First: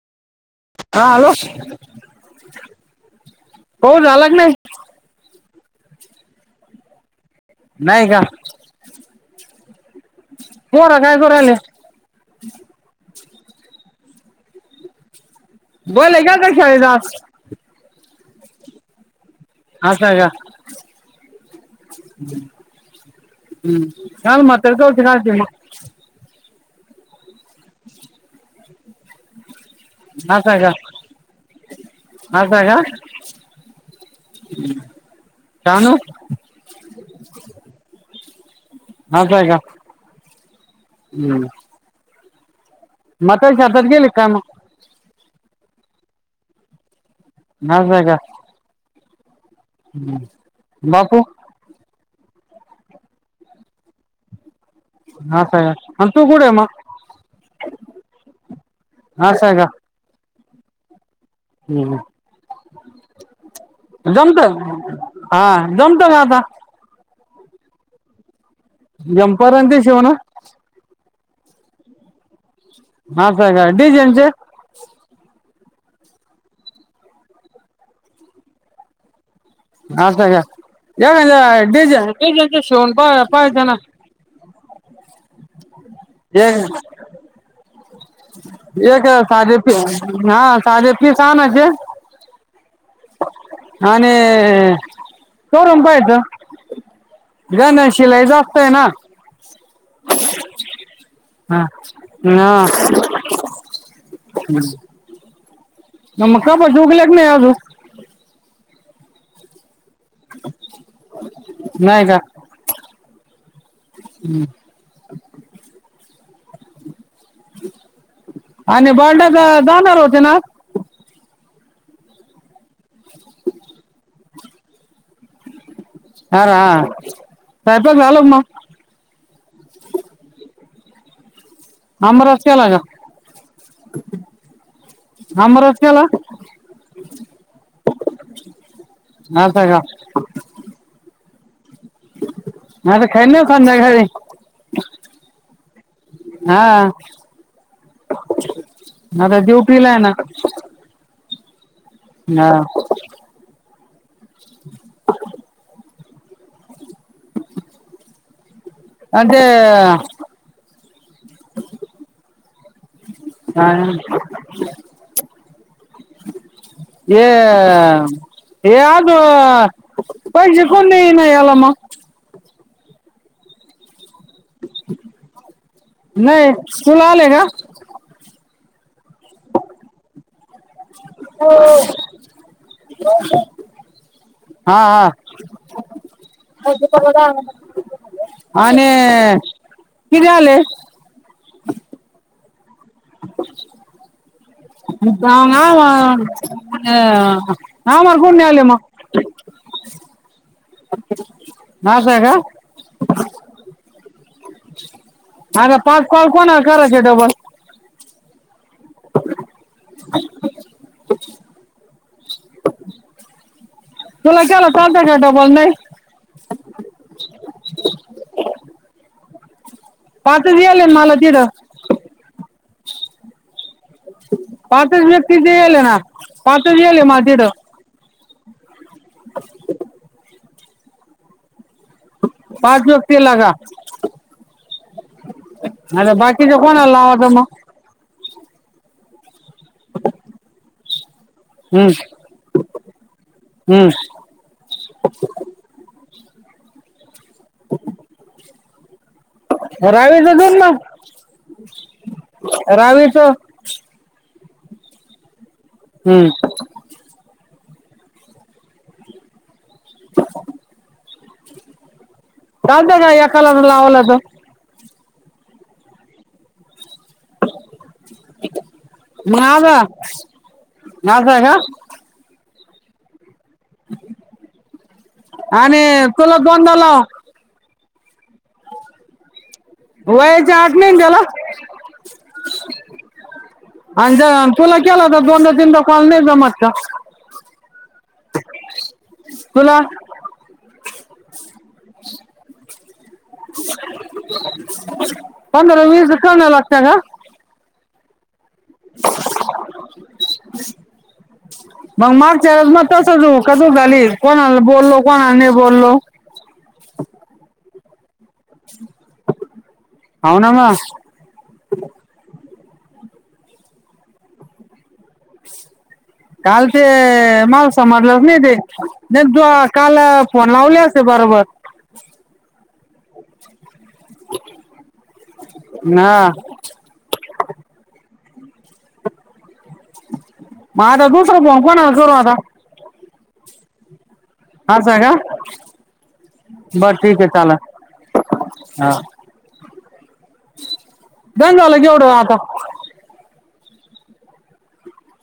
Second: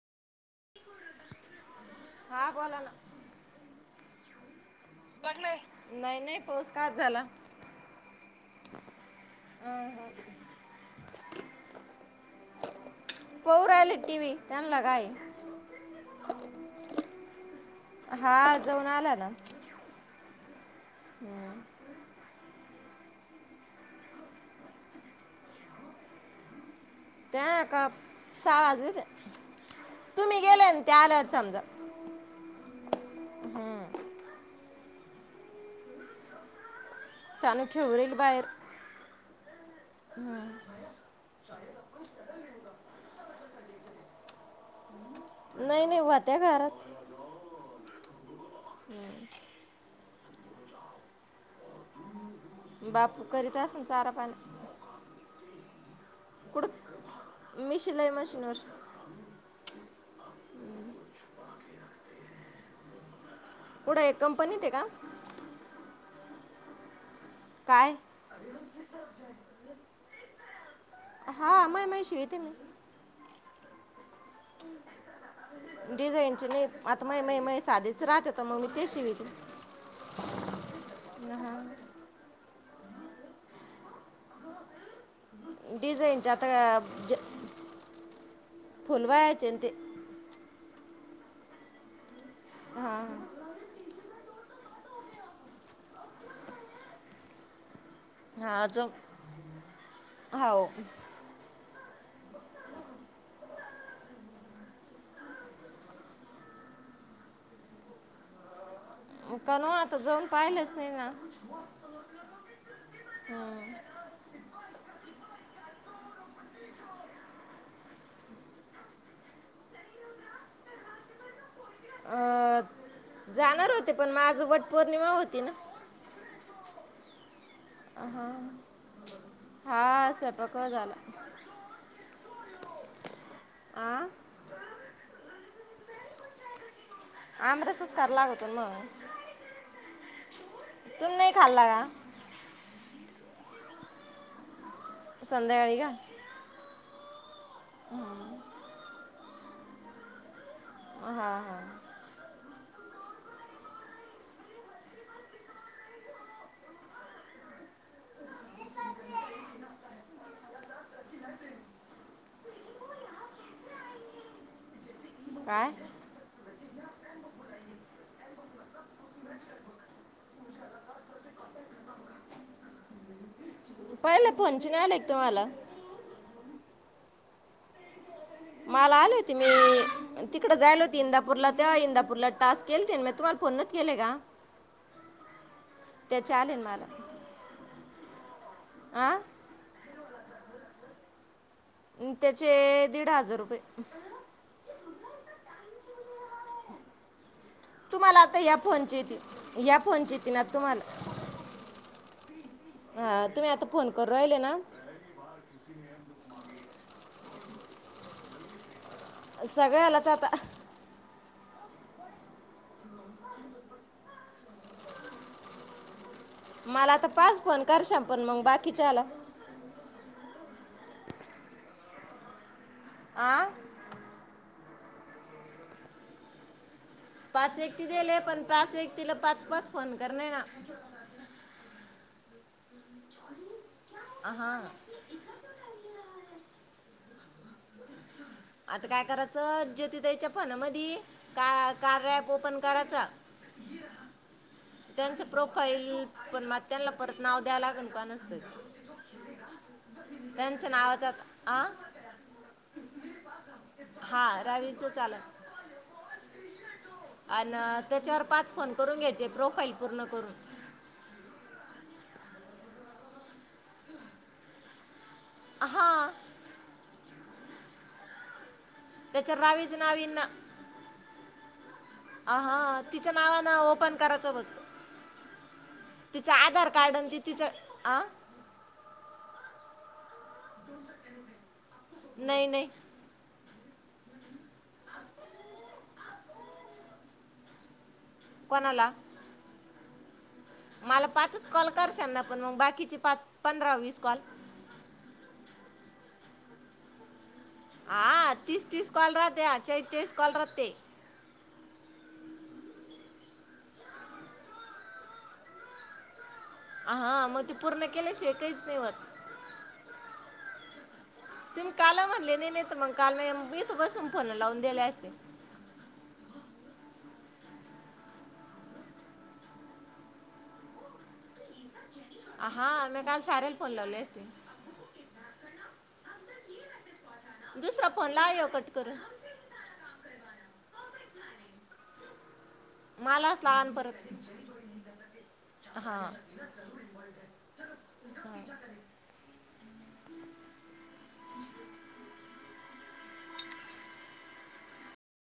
हा हॅलो हा बोला ना हो झालाच च नाही. नाही नाही पाऊस का च झाला. नाहीय का. पोरं काय करू राहीले. पाहु राहीले टी व्ही त्यांना कायं. बोल आहे का का [unintelligible] हा जाऊन आला ना. असाय का. हम्म हम्म कान मात काते कात [inaudible] त्या नाकासा सहा वाजले ते तुम्ही असाय गेले का. ना त्या आल्यात समजा असय का. कानु सानु खेळु राहीली बाहेर. आपलं हाय का. हम्म म्हातीरीच्या हातत गेली का नाही नाही वात्या घरात. असाय का. ह [inaudible] ह, बापू [inaudible] बापू करीत असन चारा पाणी. [unintelligible] आणि तू कुटय मग. कुठं मी शिलाई मशीनवर. हा सांगा. हम् कुठं एक जमत, कंपनीत आहे का हा जमत का आता. काय झंपर आणि ते शिवन. हा मा माय शिवते मी. [unintelligible] का डीझायनचे. डिझाईनचे नाही आता म म माय साधीच राहतात, तर मग मी ते शिवित. [inaudible] डिझायनचे चे एक आता ज एक फुलवायचे साधे, आणि ते हा साधे पिस आणायचे. हा हा आणि [unintelligible] जा ना शिलाई हा जास्त आहे ना. अजून हाव हा हा. [inaudible] मग कनवाता जाऊन पाहिलंच नाही ना हम्. हम्म आणि [unintelligible] जानार होते ना. अ जाणार होते, पण माझ वट पौर्णिमा होती ना. अर हा. स्वयंपाक अ झालं हा, का मग हा स्वयंपाक झाला. आमरस केला का? आं आमरस केला. आमरसच करा लागतो मग. [unintelligible] का तून नाही खाल्ला का. नाही ते [inaudible] संध्याकाळी का. हा, आता ड्युटीला आहे ना. हां हां [unintelligible] [inaudible] [inaudible] [unintelligible] काय ये [inaudible] कोणन येलम पहिलं फोणच [unintelligible] एक तुम्हाला नाही, तुला आले का? मला आलेत. त मी तिकडं जायेल होती इंदापूरला त्या इंदापूरला टास्क केल ते मी, तुम्हाला फोनच नोव्हेते केलेय का? हा हा. त्याचे आलेन मला. आणि आ किती झाले? त्याचे दीड हजार रुपये. ना [unintelligible] तुम्हाला आता या फोनचे येतील या फोनचे येतील ना तुम्हाला. अस का? हा तुम्ही आता फोन करू राहिले ना? आता पाच कॉल कोणाला करायचे डबल? सगळ्यां आलाच आता. [inaudible] तुला केला चालत का डबल नाही? मला आता पाच फोन करशाम, पण मग बाकीच्याला? पाचच येल आहे ना मला तिड. आं. पाचच व्यक्ती जे येले आहे ना पाचच येले माझ पाच व्यक्ती दिल हे पण पाच व्यक्तीला पाच, पाच फोन करणे आहे ना. पाच व्यक्तीला का? आहा. आता बाकीच कोणाला लावायचं मग? आता काय करायचं ज्योती ताईच्या फोनामधी का हम्म कार्या ॲप ओपन करायचा. हम्म त्यांच प्रोफाईल पण म त्यांना परत नाव द्याव लागेल कोणाच रावीचं दोन त्याच मग नावाचं आता, आ? रावीच हा रावीच चालन. हम्म. आण त्याच्यावर पाच फोन करून घ्यायचे प्रोफाईल पूर्ण करून. चालते का एकालाच लावला तर? हां. त्याच्यावर माझा रावीचं नाव येईन ना [unintelligible] आ हां तिच्या नावानं ओ ओपण करायच बघ आणि तिच तुला आधार दोनदा कार्ड लाव अण ति तिच आं? वयची अट नाहीन त्याला? नाही नाही आणि जर तुला केला होता दोनदा, तीनदा काॅल नाही जमत का? कोणाला? तुला. मला पाच कॉल करशा ना, पण मग बाकीचे पाच, पंधरा, वीस कॉल? पंधरा, वीस करणं लागतंय का? अ हा तीस, तीस कॉल राहते च्याळीस, च्याळीस कॉल रहाते. मग मागच्या वेळेस तस कसं झाली, कोणाला बोललो कोणाला नाही बोललो. हा, मग ते पूर्ण केल्याशिवाय काहीच नाही व्हत. हाव ना म तुम्ही काल म्हणले नाही, नाही तर मग काल म मी इथ बसून फोन लावून दिले असते. काल ते मला समजलंच नाही ते, नाही त काल फोन लावले असते बरोबर हा मी काल साऱ्यांन फोन लावले असते. ना दुसरा फोन लाव ह्यो कट करून. म आता दुसरा फोन कोणाला करू आता? मलाच लावा आन परत हाच आहे का हा बर ठीकय चाललं हा बंद झालं केवढं वो आता